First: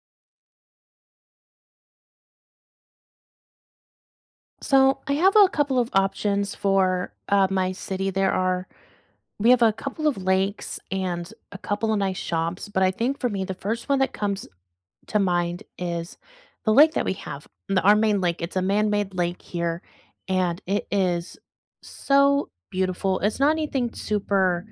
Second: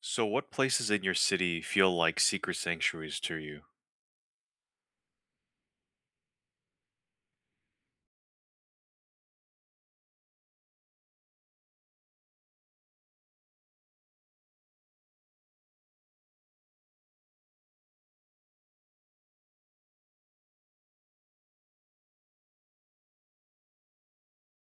So, what places in your city feel like secret sanctuaries to you? So I have a couple of options for my city. There are We have a couple of lakes and a couple of nice shops, but I think for me the first one that comes to mind is the lake that we have, our main lake. It's a man-made lake here, and it is so beautiful. It's not anything super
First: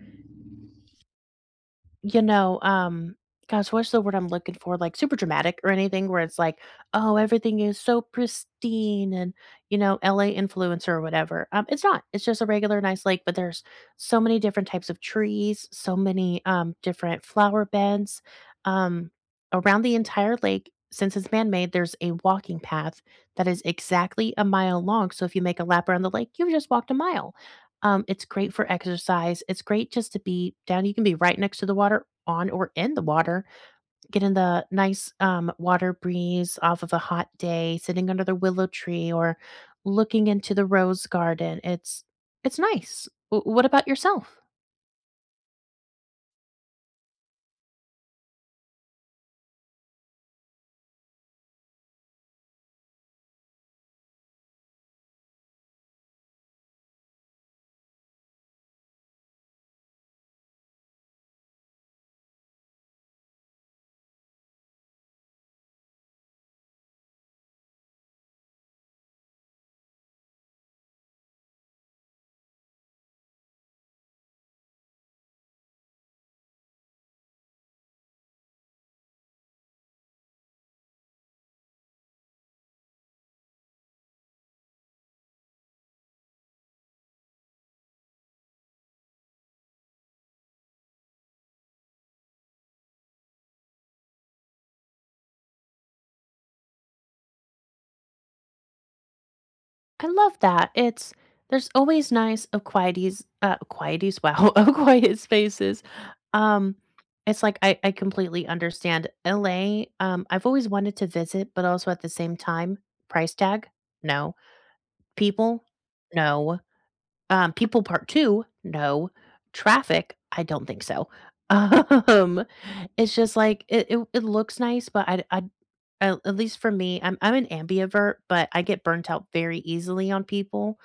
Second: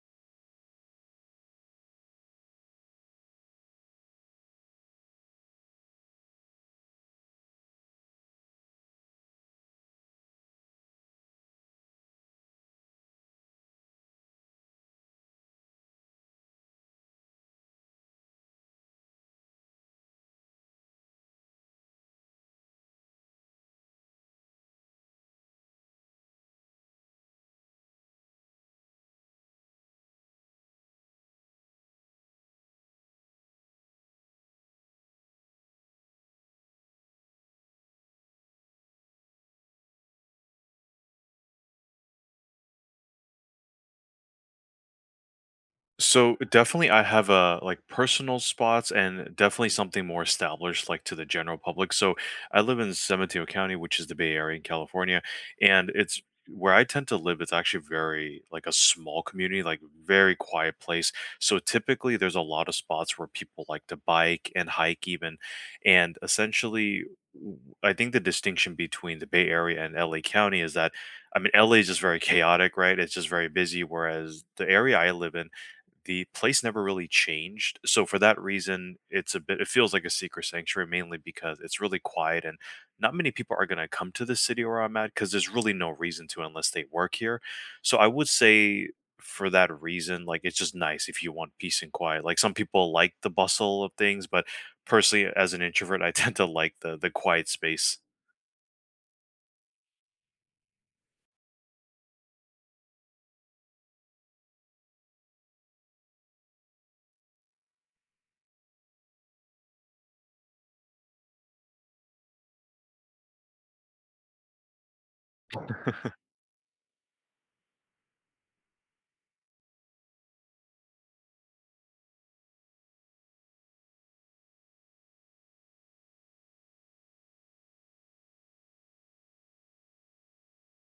you know, um, gosh, what's the word I'm looking for? Like super dramatic or anything where it's like, oh, everything is so pristine and, LA influencer or whatever. It's not. It's just a regular nice lake, but there's so many different types of trees, so many different flower beds. Um Around the entire lake, since it's man-made, there's a walking path that is exactly a mile long. So if you make a lap around the lake, you've just walked a mile. It's great for exercise. It's great just to be down. You can be right next to the water, on or in the water, getting the nice water breeze off of a hot day, sitting under the willow tree or looking into the rose garden. It's nice. What about yourself? So definitely I have a like personal spots and definitely something more established like to the general public. So I live in San Mateo County, which is the Bay Area in California, and it's where I tend to live, it's actually very like a small community, like very quiet place. So typically there's a lot of spots where people like to bike and hike even. And essentially I think the distinction between the Bay Area and LA County is that I mean LA is just very chaotic, right? It's just very busy, whereas the area I live in the place never really changed, so for that reason, it's a bit it feels like a secret sanctuary mainly because it's really quiet and not many people are gonna come to the city where I'm at because there's really no reason to unless they work here. So I would say for that reason, like, it's just nice if you want peace and quiet. Like, some people like the bustle of things, but personally, as an introvert, I tend to like the quiet space. I love that. It's There's always nice quieties. Quieties. Wow. Of quiet spaces. Um, it's like I completely understand LA. I've always wanted to visit, but also at the same time, price tag, no. People, no. People part two, no. Traffic, I don't think so. Um, it's just like it looks nice, but I at least for me, I'm an ambivert, but I get burnt out very easily on people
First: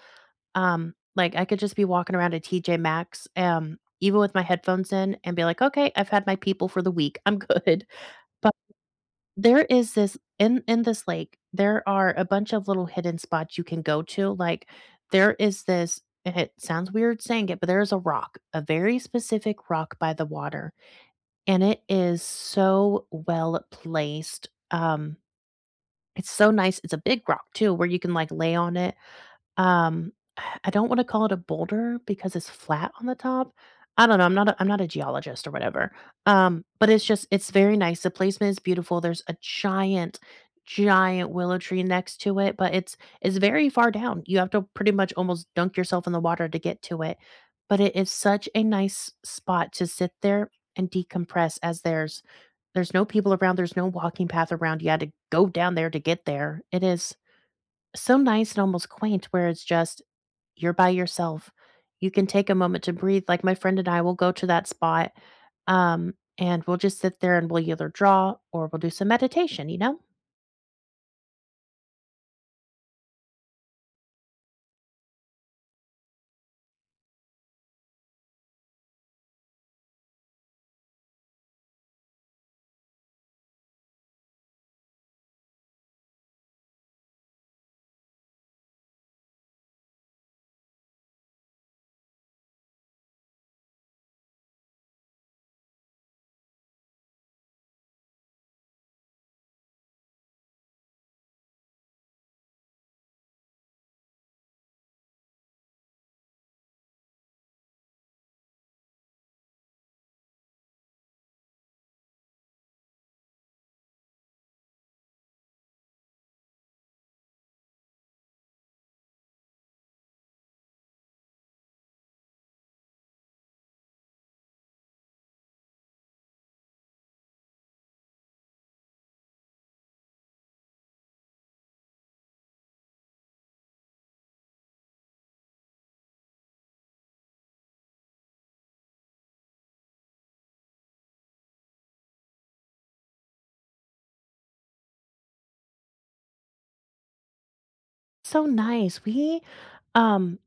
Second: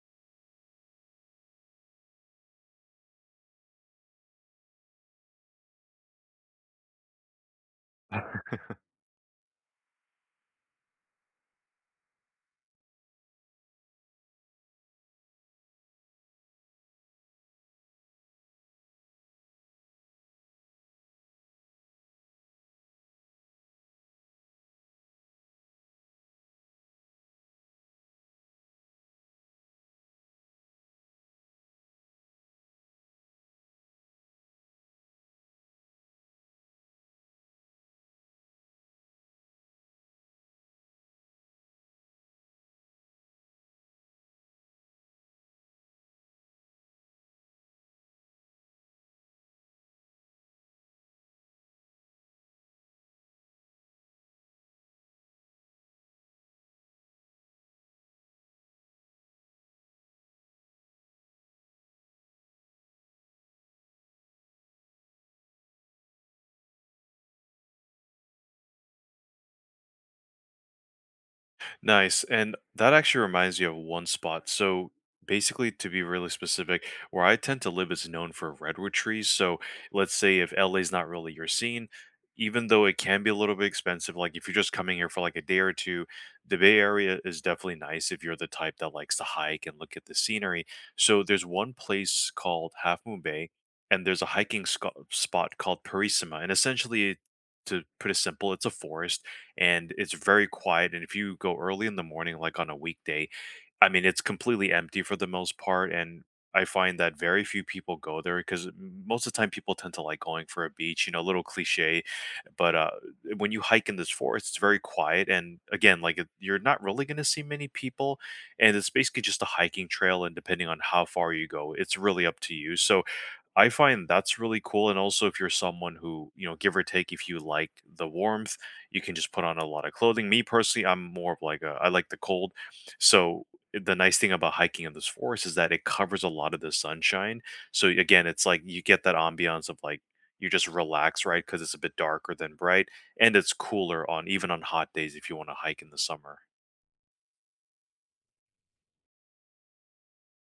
like, I could just be walking around at TJ Maxx, even with my headphones in and be like, "Okay, I've had my people for the week. I'm good." But there is this in this lake, there are a bunch of little hidden spots you can go to, like, there is this and it sounds weird saying it, but there is a rock, a very specific rock by the water, and it is so well placed. It's so nice. It's a big rock too where you can, like, lay on it um, I don't wanna call it a boulder because it's flat on the top. I don't know, I'm not a geologist or whatever. But it's just it's very nice. The placement is beautiful. There's a giant, giant willow tree next to it, but it's very far down. You have to pretty much almost dunk yourself in the water to get to it. But it is such a nice spot to sit there and decompress as there's no people around, there's no walking path around. You had to go down there to get there. It is so nice and almost quaint where it's just you're by yourself. You can take a moment to breathe. Like my friend and I will go to that spot, and we'll just sit there and we'll either draw or we'll do some meditation, you know? Nice. And that actually reminds me of one spot. So basically, to be really specific, where I tend to live is known for redwood trees. So let's say if LA is not really your scene, even though it can be a little bit expensive, like if you're just coming here for like a day or two, the Bay Area is definitely nice if you're the type that likes to hike and look at the scenery. So there's one place called Half Moon Bay, and there's a hiking spot called Parisima. And essentially, to put it simple, it's a forest and it's very quiet. And if you go early in the morning, like on a weekday, I mean, it's completely empty for the most part. And I find that very few people go there because most of the time people tend to like going for a beach, you know, a little cliche. But when you hike in this forest, it's very quiet. And again, like you're not really going to see many people. And it's basically just a hiking trail. And depending on how far you go, it's really up to you. So, I find that's really cool, and also if you're someone who, you know, give or take, if you like the warmth, you can just put on a lot of clothing. Me personally, I'm more of like a, I like the cold. So the nice thing about hiking in this forest is that it covers a lot of the sunshine. So again, it's like you get that ambiance of like you just relax, right? Because it's a bit darker than bright, and it's cooler on even on hot days if you want to hike in the summer. So nice. Um,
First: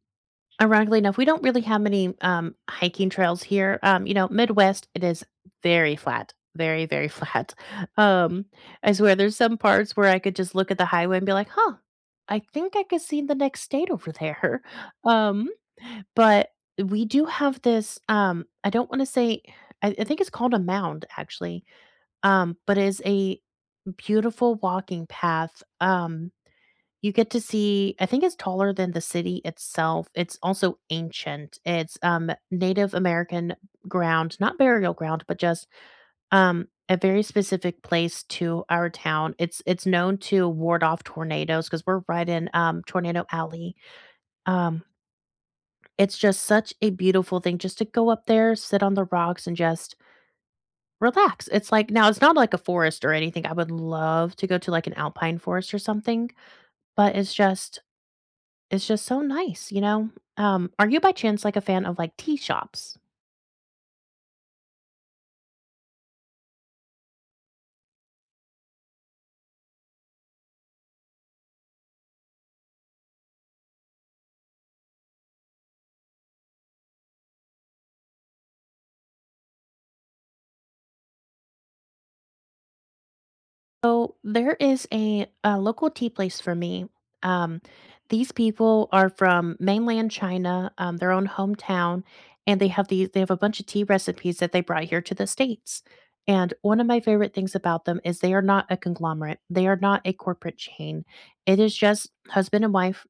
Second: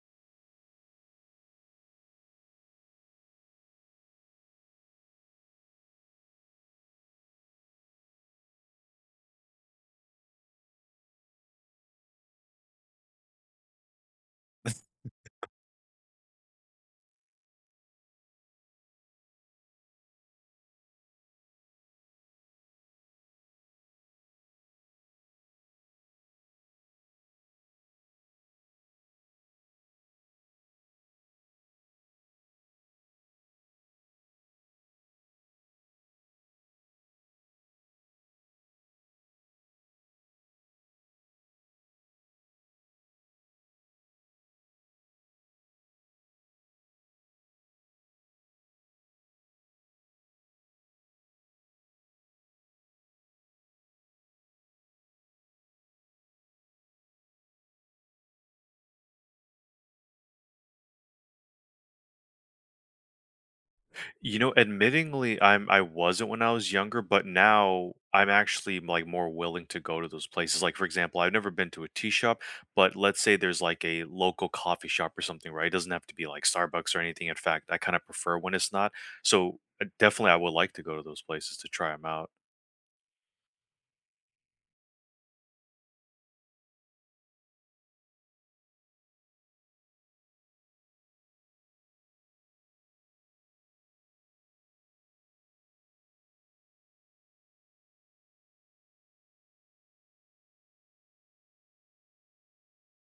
Ironically enough, we don't really have many hiking trails here. You know, Midwest, it is very flat, very, very flat. Um, I swear there's some parts where I could just look at the highway and be like, huh, I think I could see the next state over there. Um, But we do have this, I don't wanna say I think it's called a mound, actually, but it is a beautiful walking path. You get to see I think it's taller than the city itself. It's also ancient. It's, Native American ground, not burial ground, but just, a very specific place to our town. It's known to ward off tornadoes because 'cause we're right in, Tornado Alley. Um, it's just such a beautiful thing just to go up there, sit on the rocks, and just relax. It's like now it's not like a forest or anything. I would love to go to, like, an alpine forest or something, but it's just so nice, you know? Are you by chance, like, a fan of, like, tea shops? You know, admittingly, I wasn't when I was younger, but now I'm actually like more willing to go to those places. Like for example, I've never been to a tea shop, but let's say there's like a local coffee shop or something, right? It doesn't have to be like Starbucks or anything. In fact, I kind of prefer when it's not. So definitely, I would like to go to those places to try them out. So there is a local tea place for me. Um, these people are from mainland China, their own hometown, and they have these. They have a bunch of tea recipes that they brought here to the states. And one of my favorite things about them is they are not a conglomerate. They are not a corporate chain. It is just husband and wife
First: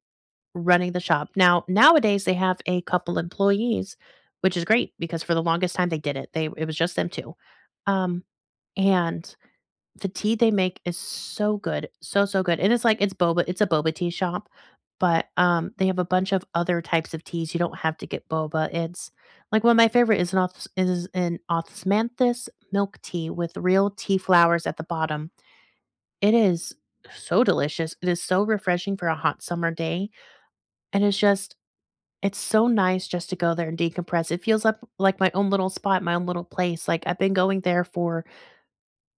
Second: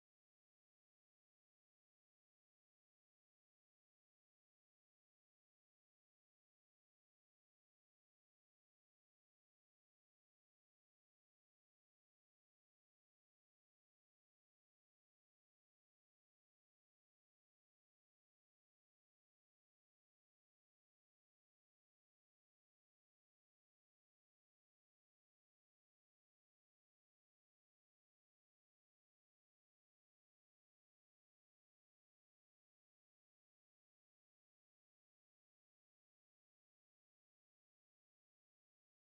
running the shop. Now nowadays they have a couple employees, which is great because for the longest time they did it. They it was just them two. Um, and The tea they make is so good, so, so good, and it's like it's a boba tea shop, but, they have a bunch of other types of teas, you don't have to get boba, it's like, one of my favorite is an os is an osmanthus milk tea with real tea flowers at the bottom. It is so delicious, it is so refreshing for a hot summer day, and it's just it's so nice just to go there and decompress, it feels like my own little spot, my own little place, like, I've been going there for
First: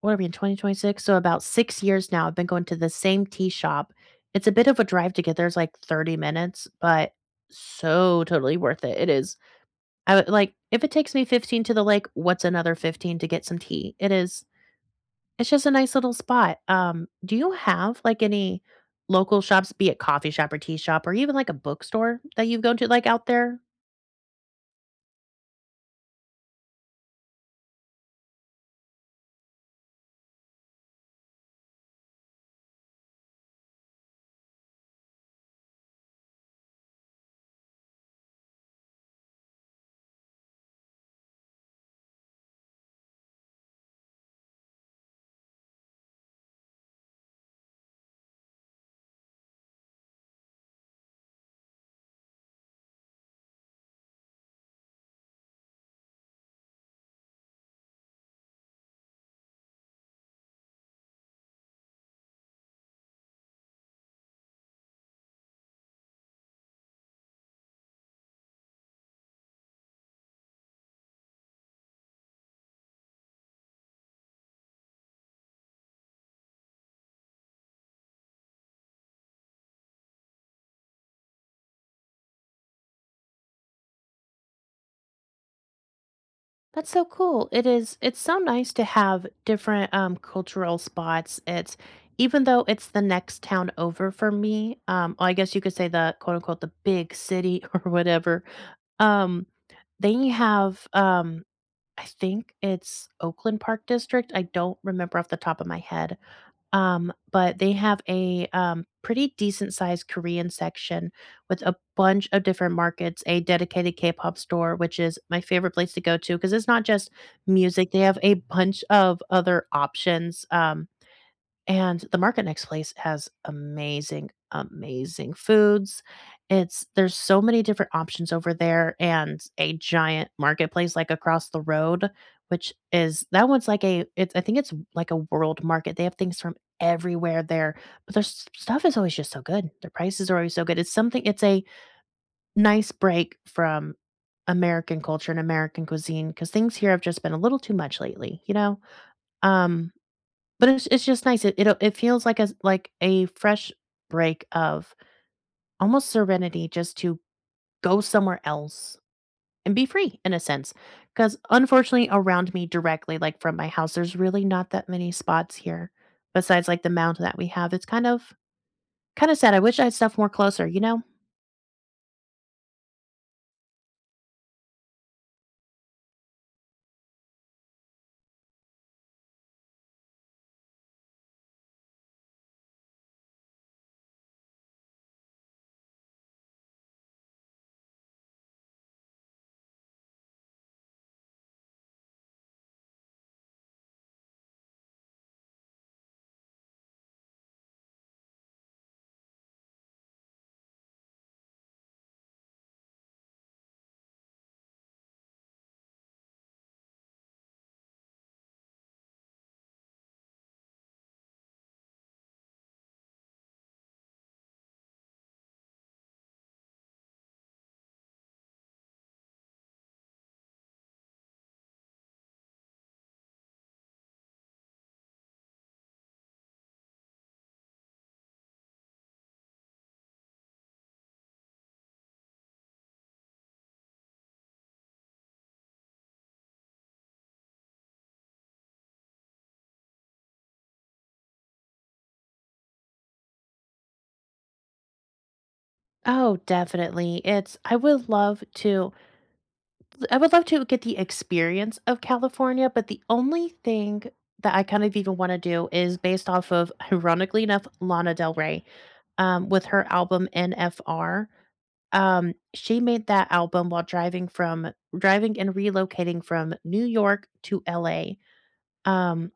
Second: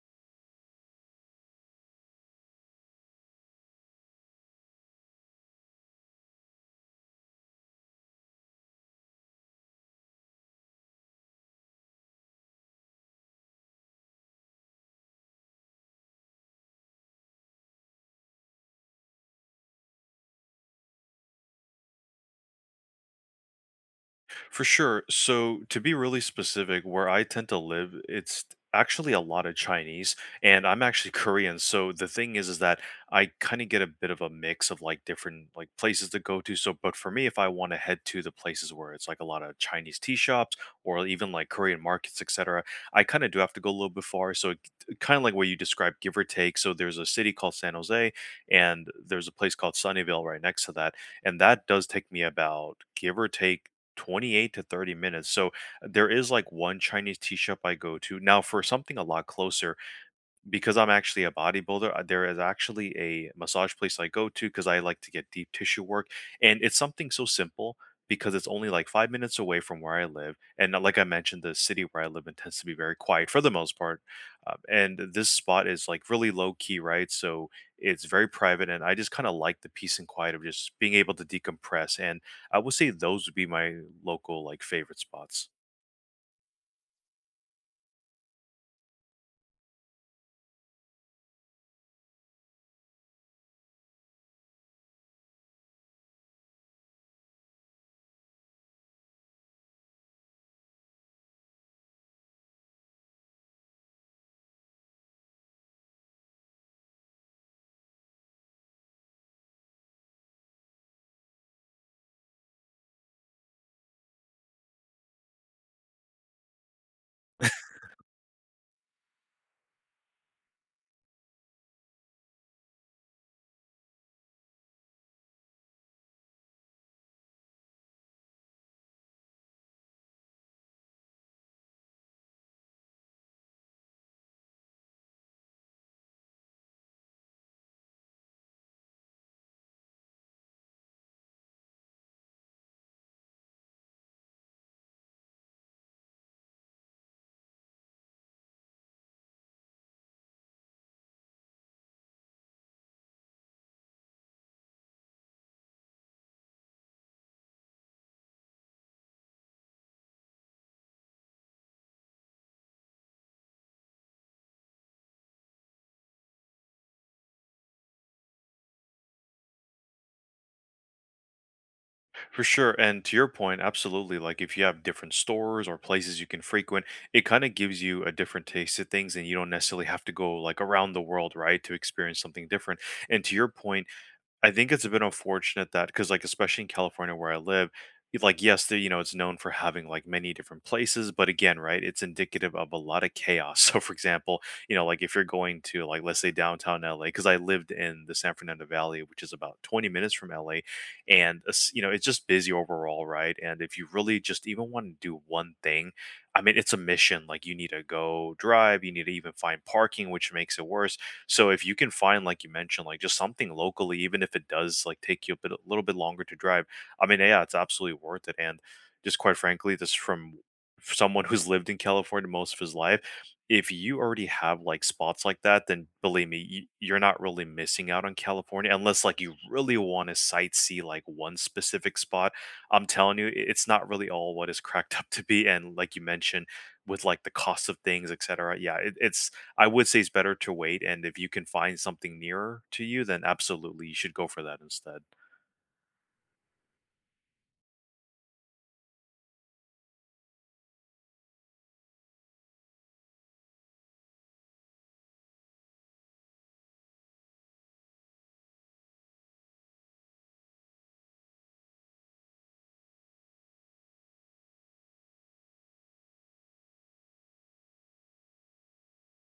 what are we in 2026? So about 6 years now, I've been going to the same tea shop. It's a bit of a drive to get there, it's like 30 minutes, but so totally worth it. It is. I would like, if it takes me 15 to the lake, what's another 15 to get some tea? It is, it's just a nice little spot. Do you have like any local shops, be it coffee shop or tea shop or even like a bookstore that you've gone to like out there? For sure. So, to be really specific, where I tend to live, it's actually a lot of Chinese, and I'm actually Korean. So the thing is that I kind of get a bit of a mix of like different like places to go to. So, but for me, if I want to head to the places where it's like a lot of Chinese tea shops or even like Korean markets, etc., I kind of do have to go a little bit far. So, kind of like what you described, give or take. So, there's a city called San Jose, and there's a place called Sunnyvale right next to that, and that does take me about give or take 28 to 30 minutes. So there is like one Chinese tea shop I go to. Now, for something a lot closer, because I'm actually a bodybuilder, there is actually a massage place I go to because I like to get deep tissue work. And it's something so simple because it's only like five minutes away from where I live. And like I mentioned, the city where I live in tends to be very quiet for the most part. And this spot is like really low key, right? So it's very private. And I just kind of like the peace and quiet of just being able to decompress. And I would say those would be my local like favorite spots. That's so cool. It's so nice to have different cultural spots. It's even though it's the next town over for me, well, I guess you could say the quote unquote the big city or whatever. Um then you have I think it's Oakland Park District. I don't remember off the top of my head, but they have a, pretty decent sized Korean section with a bunch of different markets, a dedicated K-pop store, which is my favorite place to go to because it's not just music, they have a bunch of other options, and the market next place has amazing, amazing foods. It's There's so many different options over there and a giant marketplace like across the road, which is that one's like a it's I think it's like a world market. They have things from everywhere there, but their stuff is always just so good. Their prices are always so good. It's a nice break from American culture and American cuisine because things here have just been a little too much lately, you know? Um but it's just nice. It feels like a fresh break of almost serenity just to go somewhere else and be free in a sense. Because unfortunately around me directly, like, from my house, there's really not that many spots here besides, like, the mountain that we have. It's kind of Kinda sad. I wish I had stuff more closer, you know? For sure. And to your point, absolutely. Like if you have different stores or places you can frequent, it kind of gives you a different taste of things and you don't necessarily have to go like around the world, right, to experience something different. And to your point, I think it's a bit unfortunate that because like especially in California where I live, like yes, the, you know it's known for having like many different places, but again, right, it's indicative of a lot of chaos. So for example, you know like if you're going to like let's say downtown LA, because I lived in the San Fernando Valley, which is about 20 minutes from LA, and you know it's just busy overall, right? And if you really just even want to do one thing, I mean it's a mission. Like you need to go drive, you need to even find parking, which makes it worse so if you can find, like you mentioned, like just something locally, even if it does like take you a bit a little bit longer to drive, I mean, yeah, it's absolutely worth it. And just quite frankly, this from someone who's lived in California most of his life. If you already have like spots like that, then believe me, you're not really missing out on California unless like you really want to sightsee like one specific spot. I'm telling you, it's not really all what is cracked up to be. And like you mentioned, with like the cost of things, etc. Yeah, it's I would say it's better to wait, and if you can find something nearer to you, then absolutely you should go for that instead. Oh, definitely. It's I would love to get the experience of California, but the only thing that I kind of even want to do is based off of, ironically enough, Lana Del Rey, with her album NFR. She made that album while driving and relocating from New York to LA. Um,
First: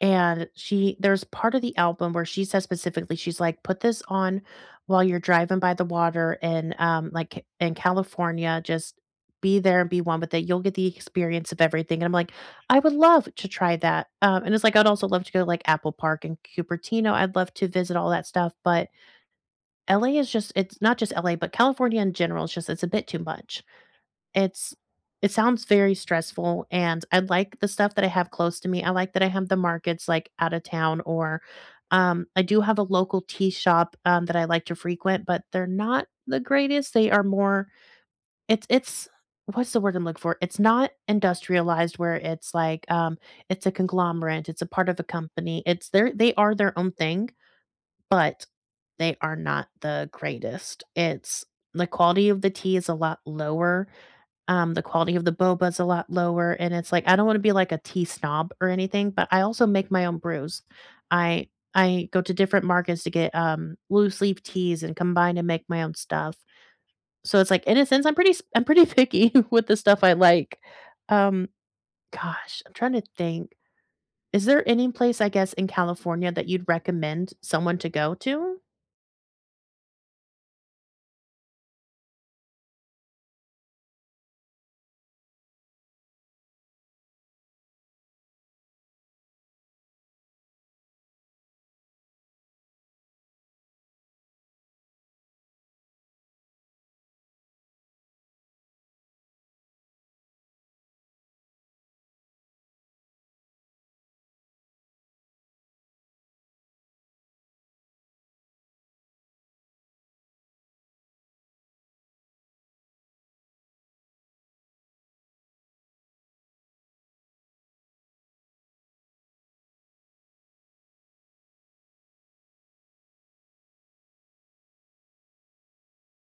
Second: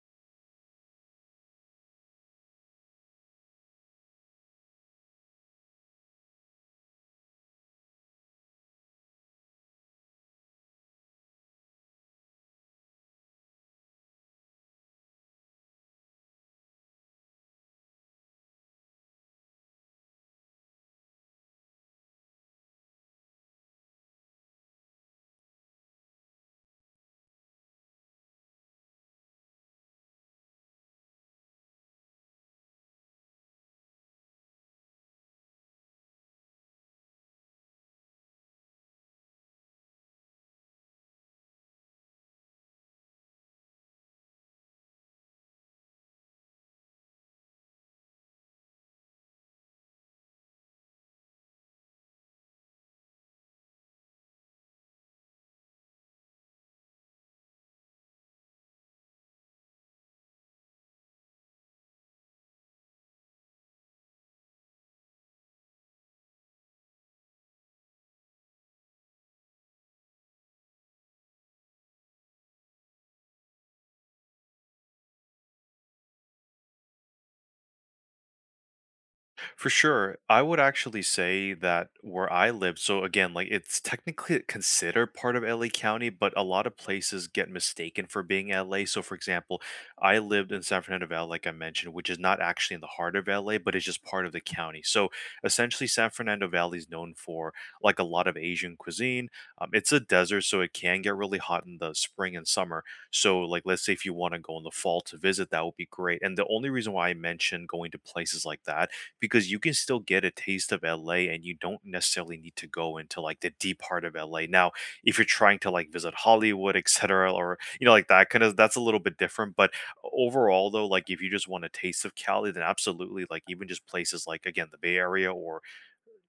and she There's part of the album where she says specifically, she's like, "Put this on while you're driving by the water and like, in California, just be there and be one with it. You'll get the experience of everything." And I'm like, "I would love to try that." And it's like, I'd also love to go to, like, Apple Park and Cupertino. I'd love to visit all that stuff, but LA is just it's not just LA, but California in general, it's just it's a bit too much. It's it sounds very stressful, and I like the stuff that I have close to me. I like that I have the markets, like, out of town or, I do have a local tea shop, that I like to frequent, but they're not the greatest. They are more It's what's the word I'm looking for? It's not industrialized where it's like, it's a conglomerate, it's a part of a company. It's their They are their own thing, but they are not the greatest. It's The quality of the tea is a lot lower. The quality of the boba is a lot lower, and it's like I don't wanna be like a tea snob or anything, but I also make my own brews. I I go to different markets to get, loose leaf teas and combine and make my own stuff. So it's like, in a sense, I'm pretty picky with the stuff I like. Um, Gosh, I'm trying to think. Is there any place, I guess, in California that you'd recommend someone to go to? For sure. I would actually say that where I live, so again, like it's technically considered part of LA County, but a lot of places get mistaken for being LA. So, for example, I lived in San Fernando Valley, like I mentioned, which is not actually in the heart of LA, but it's just part of the county. So, essentially, San Fernando Valley is known for like a lot of Asian cuisine. It's a desert, so it can get really hot in the spring and summer. So, like, let's say if you want to go in the fall to visit, that would be great. And the only reason why I mentioned going to places like that because you can still get a taste of LA and you don't necessarily need to go into like the deep heart of LA. Now, if you're trying to like visit Hollywood, etc., or you know, like that kind of that's a little bit different. But overall, though, like if you just want a taste of Cali, then absolutely, like even just places like again the Bay Area or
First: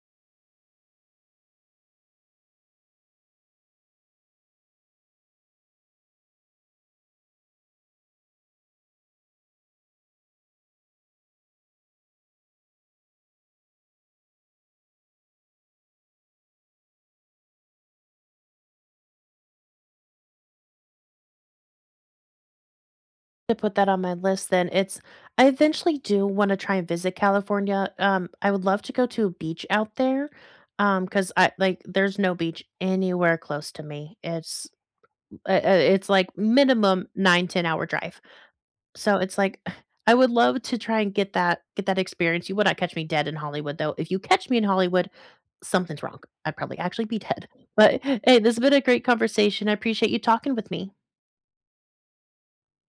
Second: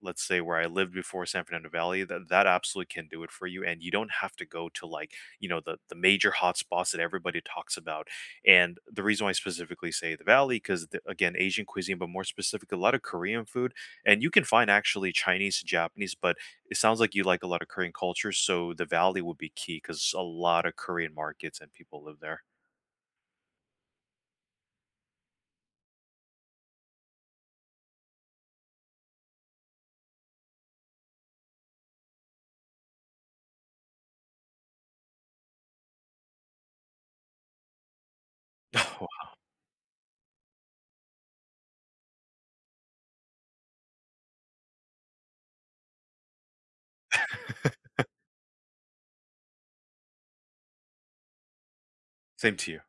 let's say where I lived before San Fernando Valley, that that absolutely can do it for you. And you don't have to go to like, you know, the major hotspots that everybody talks about. And the reason why I specifically say the valley, because again, Asian cuisine, but more specifically, a lot of Korean food. And you can find actually Chinese, Japanese, but it sounds like you like a lot of Korean culture. So the valley would be key because a lot of Korean markets and people live there. To put that on my list then. It's I eventually do want to try and visit California. I would love to go to a beach out there. Because I like there's no beach anywhere close to me. It's like minimum 9-10 hour drive. So it's like I would love to try and get that experience. You would not catch me dead in Hollywood though. If you catch me in Hollywood, something's wrong. I'd probably actually be dead. But hey, this has been a great conversation. I appreciate you talking with me. Same to you.